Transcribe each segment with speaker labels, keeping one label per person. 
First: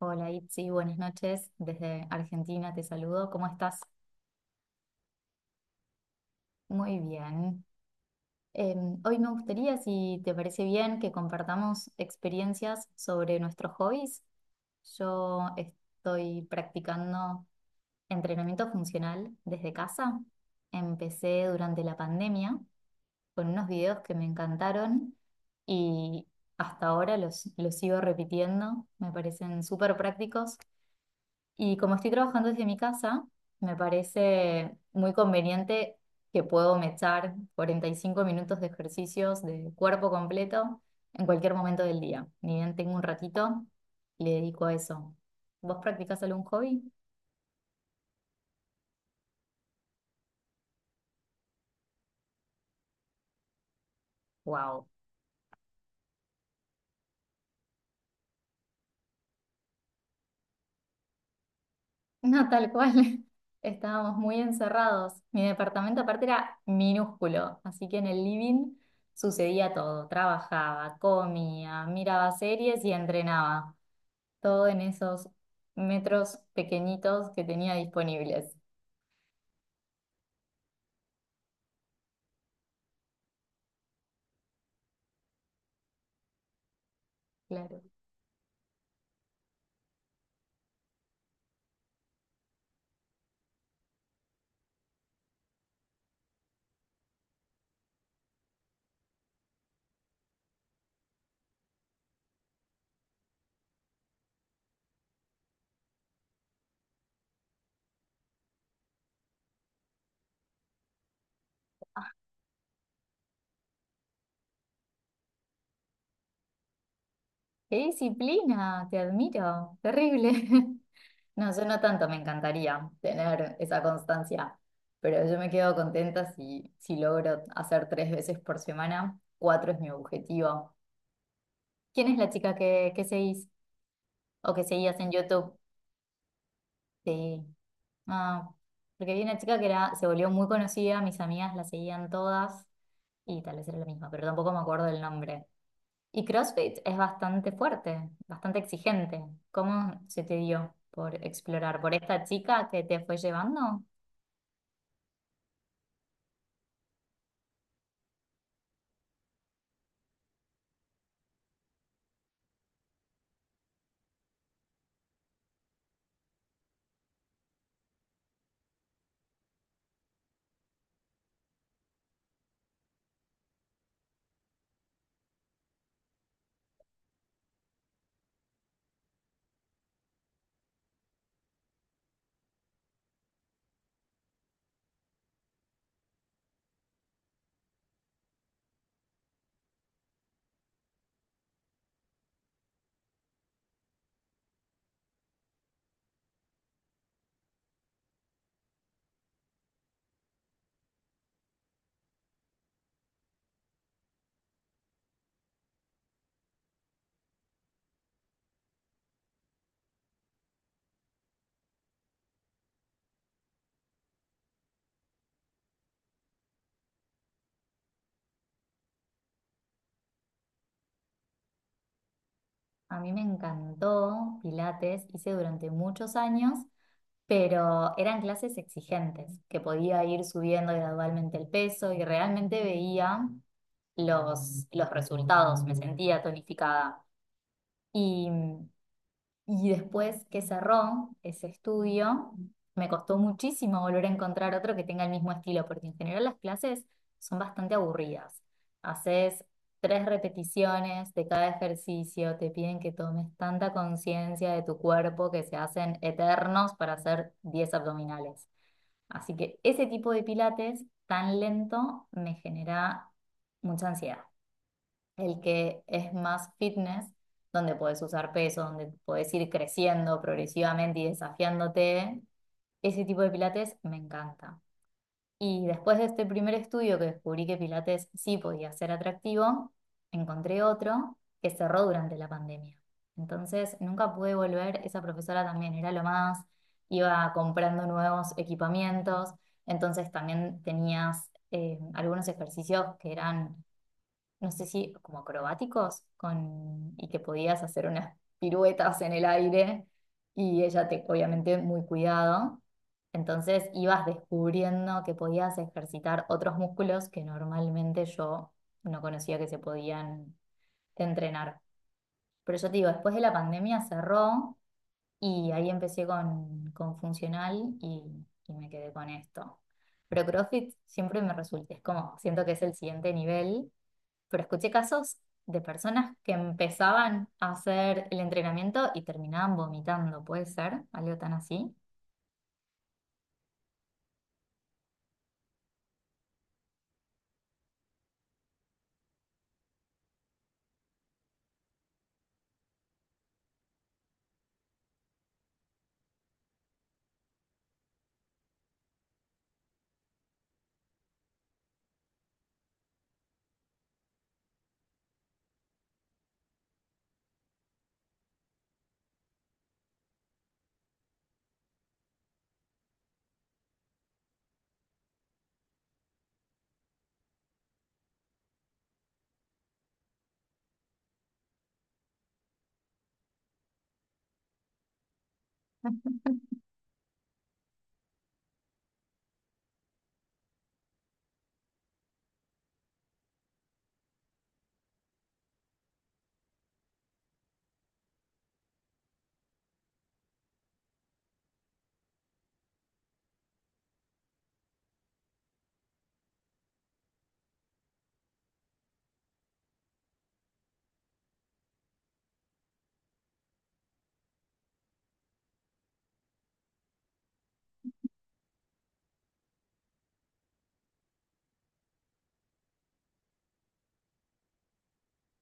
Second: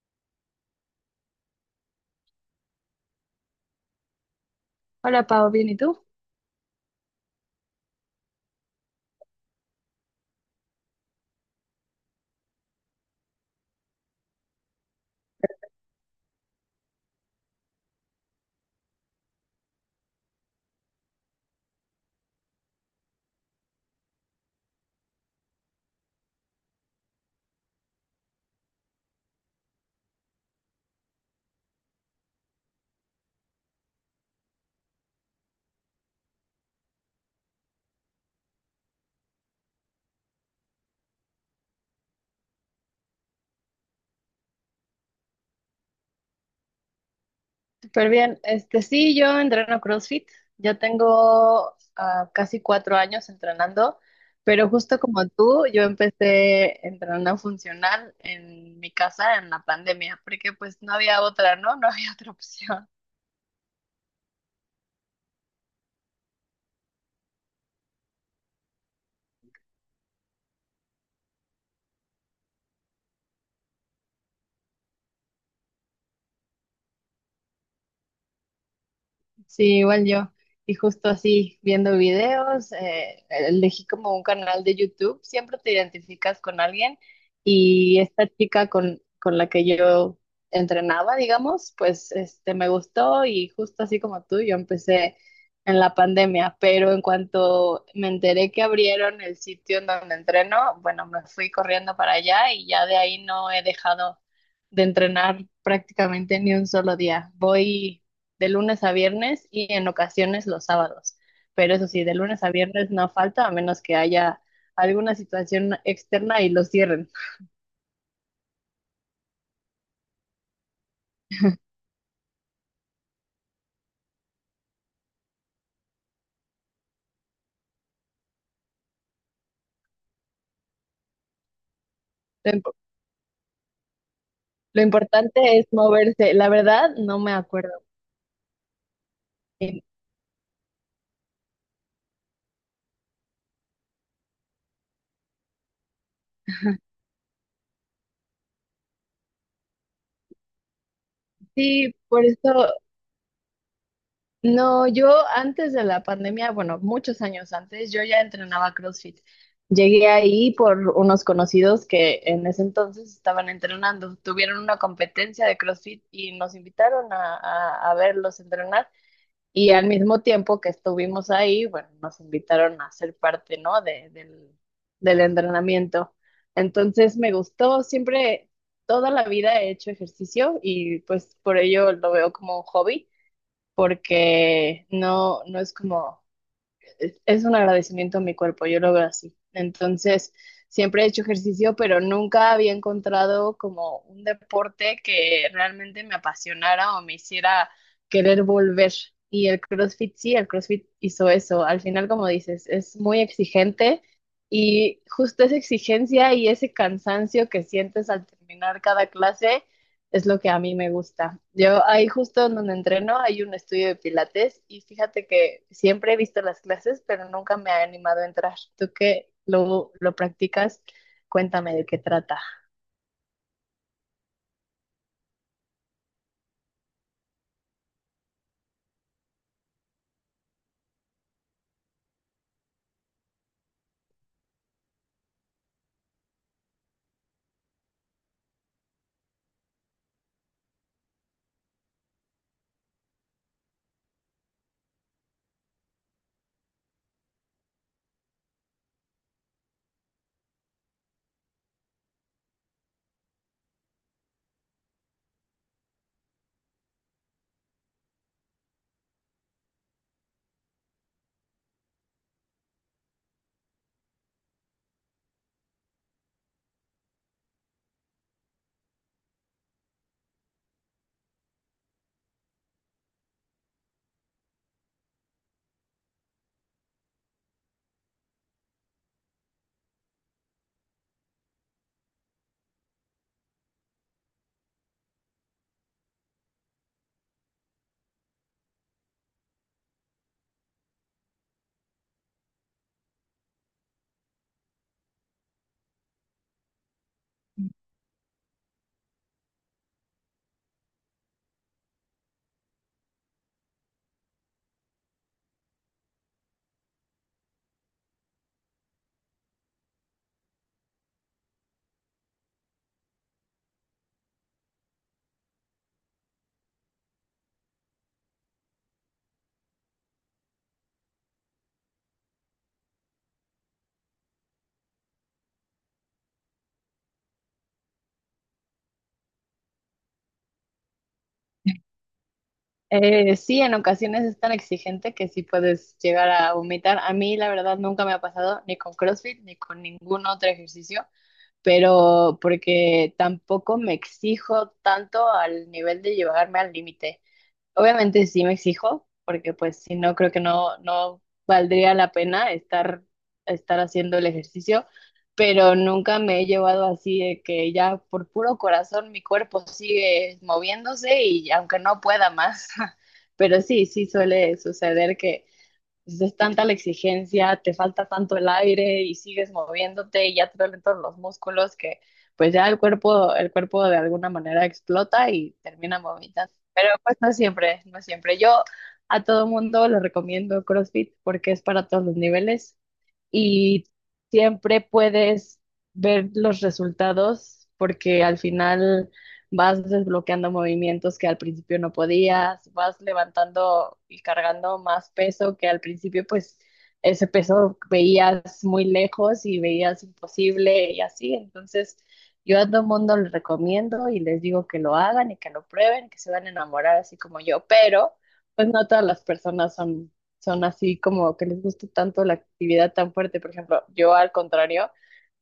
Speaker 1: Hola Itzi, buenas noches. Desde Argentina te saludo. ¿Cómo estás?
Speaker 2: Hola Pau, bien, ¿y tú?
Speaker 1: Muy bien. Hoy me gustaría, si te parece bien, que compartamos experiencias sobre nuestros hobbies. Yo estoy practicando entrenamiento funcional desde casa. Empecé durante la pandemia con unos videos que me encantaron y hasta ahora los sigo repitiendo. Me parecen súper prácticos. Y como estoy trabajando desde mi casa, me parece muy conveniente que puedo me echar 45 minutos de ejercicios de cuerpo completo en cualquier momento del día. Ni bien tengo un ratito, le dedico a eso. ¿Vos practicás algún hobby?
Speaker 2: Súper bien. Este, sí, yo entreno CrossFit. Ya tengo casi 4 años entrenando, pero
Speaker 1: ¡Wow!
Speaker 2: justo como tú, yo empecé entrenando funcional en mi casa en la pandemia, porque pues no había otra, ¿no? No había otra
Speaker 1: No, tal
Speaker 2: opción.
Speaker 1: cual. Estábamos muy encerrados. Mi departamento aparte era minúsculo, así que en el living sucedía todo. Trabajaba, comía, miraba series y entrenaba, todo en esos metros pequeñitos que tenía disponibles.
Speaker 2: Sí, igual yo. Y justo así, viendo videos, elegí como un canal de YouTube, siempre te identificas con alguien
Speaker 1: Claro.
Speaker 2: y esta chica con la que yo entrenaba, digamos, pues este, me gustó y justo así como tú, yo empecé en la pandemia, pero en cuanto me enteré que abrieron el sitio en donde entreno, bueno, me fui corriendo para allá y ya de ahí no he dejado de entrenar prácticamente ni un solo día. Voy de lunes a viernes y en ocasiones los sábados. Pero eso sí, de lunes a viernes no falta, a menos que haya alguna situación externa y los cierren.
Speaker 1: ¡Qué disciplina! Te admiro. Terrible. No, yo no tanto, me encantaría tener esa constancia, pero yo me quedo contenta si logro hacer tres veces por semana. Cuatro es mi objetivo. ¿Quién es la
Speaker 2: Lo,
Speaker 1: chica
Speaker 2: imp-
Speaker 1: que seguís o que
Speaker 2: lo
Speaker 1: seguías en YouTube?
Speaker 2: importante es moverse. La verdad, no me
Speaker 1: Sí.
Speaker 2: acuerdo.
Speaker 1: Ah, porque vi una chica que
Speaker 2: Eh,
Speaker 1: era, se volvió muy conocida, mis amigas la seguían todas y tal vez era la misma, pero tampoco me acuerdo el nombre. Y CrossFit es bastante fuerte, bastante exigente. ¿Cómo se te dio por explorar? ¿Por
Speaker 2: Sí,
Speaker 1: esta
Speaker 2: por eso,
Speaker 1: chica que te fue llevando?
Speaker 2: no, yo antes de la pandemia, bueno, muchos años antes, yo ya entrenaba CrossFit. Llegué ahí por unos conocidos que en ese entonces estaban entrenando. Tuvieron una competencia de CrossFit y nos invitaron a verlos entrenar. Y al mismo tiempo que estuvimos ahí, bueno, nos invitaron a ser parte, ¿no? del del entrenamiento. Entonces me gustó, siempre, toda la vida he hecho ejercicio y pues por ello lo veo como un hobby, porque no es como es un agradecimiento a mi cuerpo, yo lo veo así. Entonces, siempre he hecho ejercicio, pero nunca había encontrado como un deporte que realmente me apasionara o me hiciera querer volver. Y el CrossFit sí, el CrossFit hizo eso. Al final, como dices, es muy exigente y justo esa exigencia y ese cansancio que sientes al terminar cada clase es lo que a mí me gusta. Yo ahí justo donde entreno hay un estudio de pilates y fíjate que siempre he visto las clases, pero nunca me ha animado a entrar. Tú que lo practicas, cuéntame de qué trata.
Speaker 1: A mí me encantó Pilates, hice durante muchos años, pero eran clases exigentes, que podía ir subiendo gradualmente el peso y realmente veía los resultados, me sentía tonificada. Y Y después que cerró ese estudio, me costó muchísimo volver a encontrar otro que tenga el mismo estilo, porque en general las clases son bastante aburridas. Haces tres repeticiones de cada ejercicio, te piden que tomes tanta conciencia de tu cuerpo que se hacen eternos para hacer 10 abdominales. Así que ese tipo de pilates tan lento me genera mucha ansiedad. El que es más fitness, donde podés usar peso, donde podés ir creciendo progresivamente y desafiándote. Ese tipo de pilates me encanta. Y después de este primer estudio que descubrí que pilates sí podía ser atractivo, encontré otro que cerró durante la pandemia. Entonces nunca pude volver, esa profesora también era lo más, iba comprando nuevos equipamientos, entonces también tenías algunos ejercicios que eran, no sé si como acrobáticos, con, y que podías hacer unas piruetas en el aire y ella te, obviamente muy cuidado. Entonces ibas descubriendo que podías ejercitar otros músculos que normalmente yo no conocía que se podían entrenar. Pero yo te digo, después de la pandemia cerró y ahí empecé con funcional y me quedé con esto. Pero CrossFit siempre me resulta, es como, siento que es el siguiente nivel, pero escuché casos de personas que empezaban a hacer el entrenamiento y terminaban vomitando. ¿Puede ser? ¿Algo tan así?
Speaker 2: Sí, en ocasiones es tan exigente que sí puedes llegar a vomitar. A mí la verdad nunca me ha pasado ni con CrossFit ni con ningún otro ejercicio, pero porque tampoco me exijo tanto al nivel de llevarme al límite. Obviamente sí me exijo, porque pues si no, creo que no valdría la pena estar haciendo el ejercicio, pero nunca me he llevado así de que ya por puro corazón mi cuerpo sigue moviéndose y aunque no pueda más, pero sí, sí suele suceder que entonces es tanta la exigencia, te falta tanto el aire y sigues moviéndote y ya te duelen todos los músculos que pues ya el cuerpo de alguna manera explota y termina vomitando. Pero pues no siempre, no siempre. Yo a todo mundo le recomiendo CrossFit porque es para todos los niveles y siempre puedes ver los resultados porque al final vas desbloqueando movimientos que al principio no podías, vas levantando y cargando más peso que al principio pues ese peso veías muy lejos y veías imposible y así. Entonces yo a todo el mundo les recomiendo y les digo que lo hagan y que lo prueben, que se van a enamorar así como yo, pero pues no todas las personas son así como que les gusta tanto la actividad tan fuerte. Por ejemplo, yo al contrario,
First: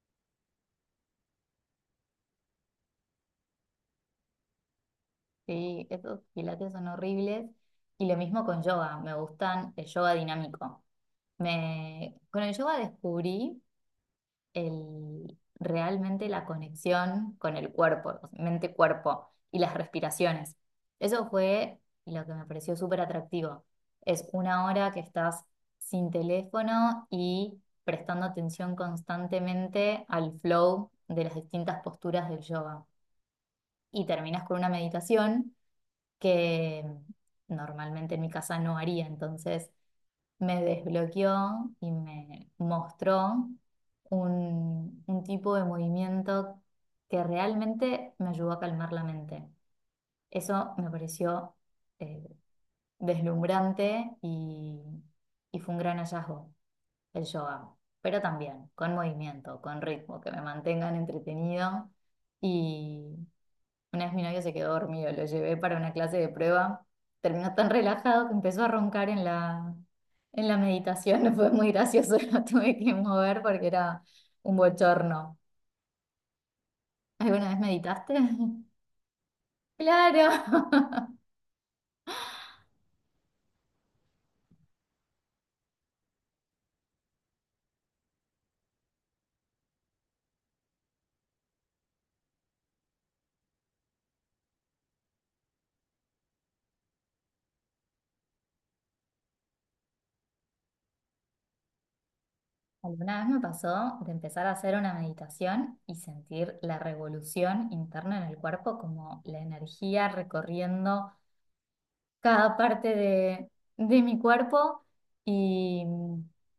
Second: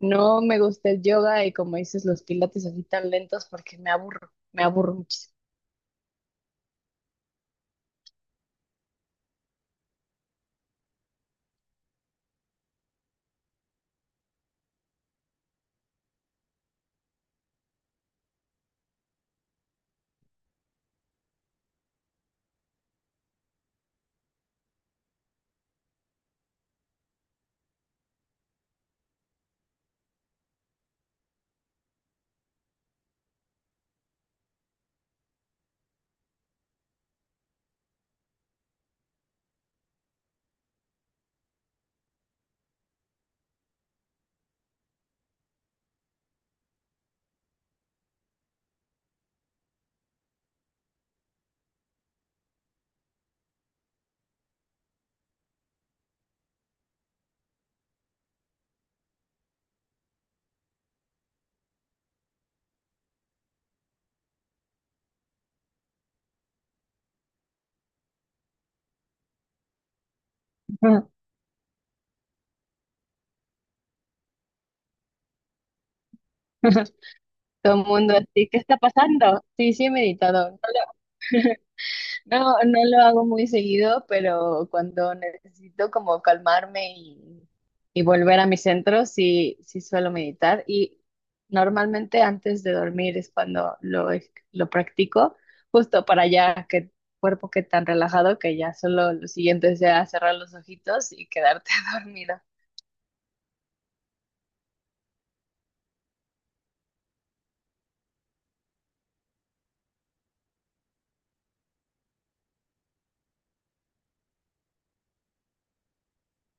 Speaker 2: no me gusta el yoga y como dices, los pilates así tan lentos porque me aburro muchísimo.
Speaker 1: Sí, esos pilates son horribles. Y lo mismo con yoga, me gustan el yoga dinámico. Me... Con el yoga descubrí el, realmente la conexión con el cuerpo, mente-cuerpo y las respiraciones. Eso fue lo que me pareció súper atractivo. Es una hora que estás sin teléfono y prestando atención constantemente al flow de las distintas posturas del yoga. Y terminas con una meditación que normalmente en mi casa no haría, entonces me desbloqueó y me mostró un tipo de movimiento que realmente me ayudó a calmar la mente. Eso me pareció eh, deslumbrante y fue un gran hallazgo el yoga, pero también con movimiento, con ritmo, que me mantengan entretenido. Y una vez mi novio se quedó dormido, lo llevé para una clase de prueba. Terminó tan relajado que empezó a roncar en la meditación. Fue muy gracioso, lo tuve que mover porque era un bochorno. ¿Alguna vez
Speaker 2: Todo el
Speaker 1: meditaste?
Speaker 2: mundo así, ¿qué está pasando? Sí, sí he
Speaker 1: Claro.
Speaker 2: meditado. No, no lo hago muy seguido, pero cuando necesito como calmarme y volver a mi centro, sí, sí suelo meditar. Y normalmente antes de dormir es cuando lo practico, justo para ya que el cuerpo quede tan relajado que ya solo lo siguiente sea cerrar los ojitos y quedarte dormido.
Speaker 1: Alguna vez me pasó de empezar a hacer una meditación y sentir la revolución interna en el cuerpo, como la energía recorriendo cada parte de mi cuerpo y,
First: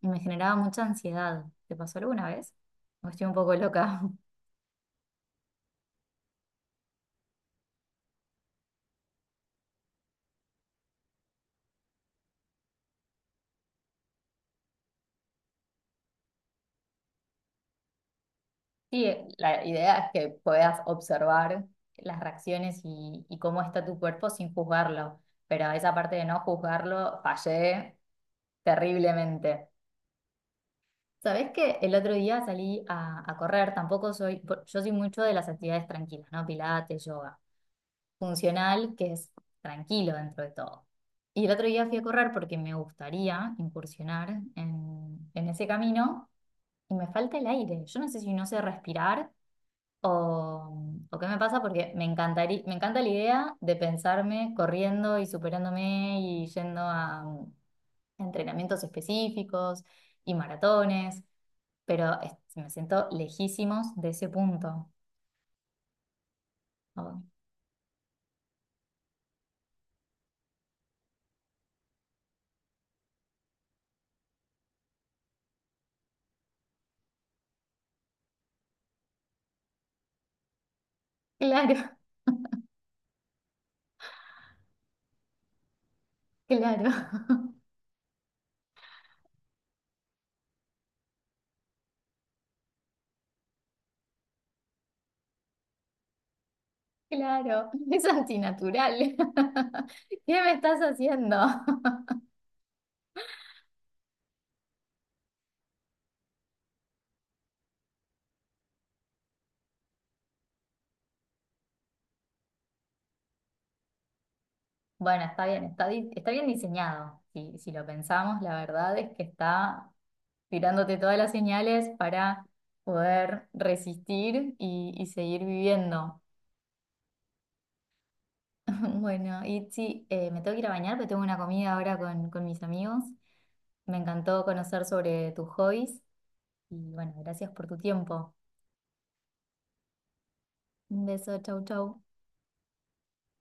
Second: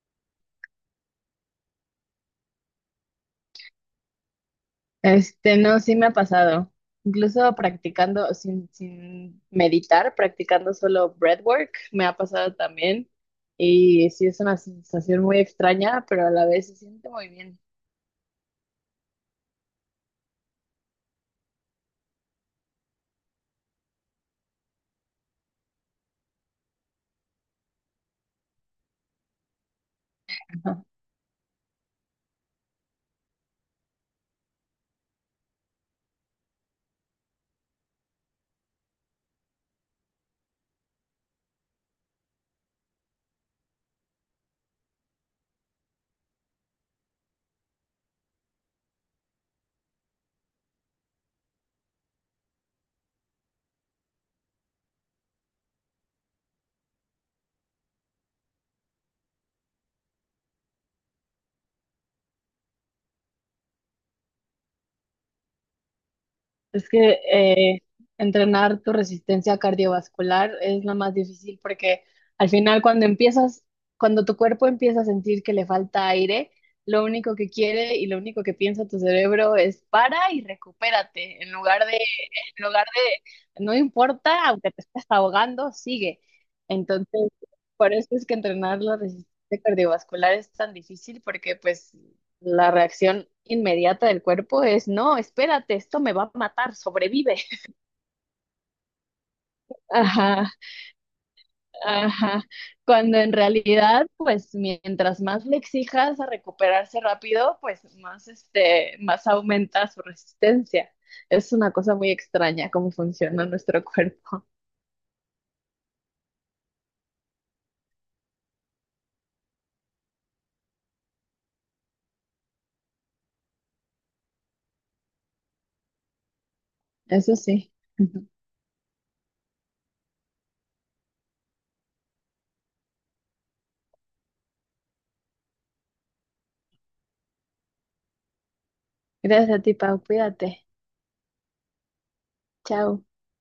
Speaker 1: y me generaba mucha ansiedad. ¿Te pasó alguna vez? ¿O estoy un poco loca?
Speaker 2: Este, no, sí me ha pasado. Incluso practicando sin meditar, practicando solo breathwork, me ha pasado también. Y sí es una sensación muy extraña, pero a la vez se siente muy bien.
Speaker 1: Sí, la idea es que puedas observar las reacciones y cómo está tu cuerpo sin juzgarlo, pero esa parte de no juzgarlo fallé terriblemente. Sabés que el otro día salí a correr, tampoco soy, yo soy mucho de las actividades tranquilas, ¿no? Pilates, yoga, funcional, que es tranquilo dentro de todo. Y el otro día fui a correr porque me gustaría incursionar en ese camino y me falta el aire. Yo no sé si no sé respirar o qué me pasa, porque me encantaría, me encanta la idea de pensarme corriendo y superándome y yendo a entrenamientos específicos y maratones, pero me siento lejísimos de ese punto.
Speaker 2: Es que
Speaker 1: Oh,
Speaker 2: entrenar tu resistencia cardiovascular es la más difícil porque al final cuando empiezas, cuando tu cuerpo empieza a sentir que le falta aire, lo único que quiere y lo único que piensa tu cerebro es para y recupérate, en lugar de,
Speaker 1: claro.
Speaker 2: en lugar de, no importa, aunque te estés ahogando, sigue.
Speaker 1: Claro.
Speaker 2: Entonces, por eso es que entrenar la resistencia cardiovascular es tan difícil porque pues la reacción inmediata del cuerpo es, no, espérate, esto me va a matar, sobrevive.
Speaker 1: Claro, es antinatural. ¿Qué
Speaker 2: Ajá,
Speaker 1: me estás haciendo?
Speaker 2: ajá. Cuando en realidad, pues mientras más le exijas a recuperarse rápido, pues más, este, más aumenta su resistencia. Es una cosa muy extraña cómo funciona nuestro cuerpo.
Speaker 1: Bueno, está bien, está, está bien diseñado. Si si lo pensamos, la verdad es que está tirándote todas las señales para poder resistir y seguir viviendo.
Speaker 2: Eso sí. Ujú.
Speaker 1: Bueno, Itzi, me tengo que ir a bañar, pero tengo una comida ahora con mis amigos. Me encantó conocer sobre tus hobbies y bueno, gracias por tu tiempo.
Speaker 2: Gracias a ti, Pau. Cuídate.
Speaker 1: Un beso, chau, chau.
Speaker 2: Chao.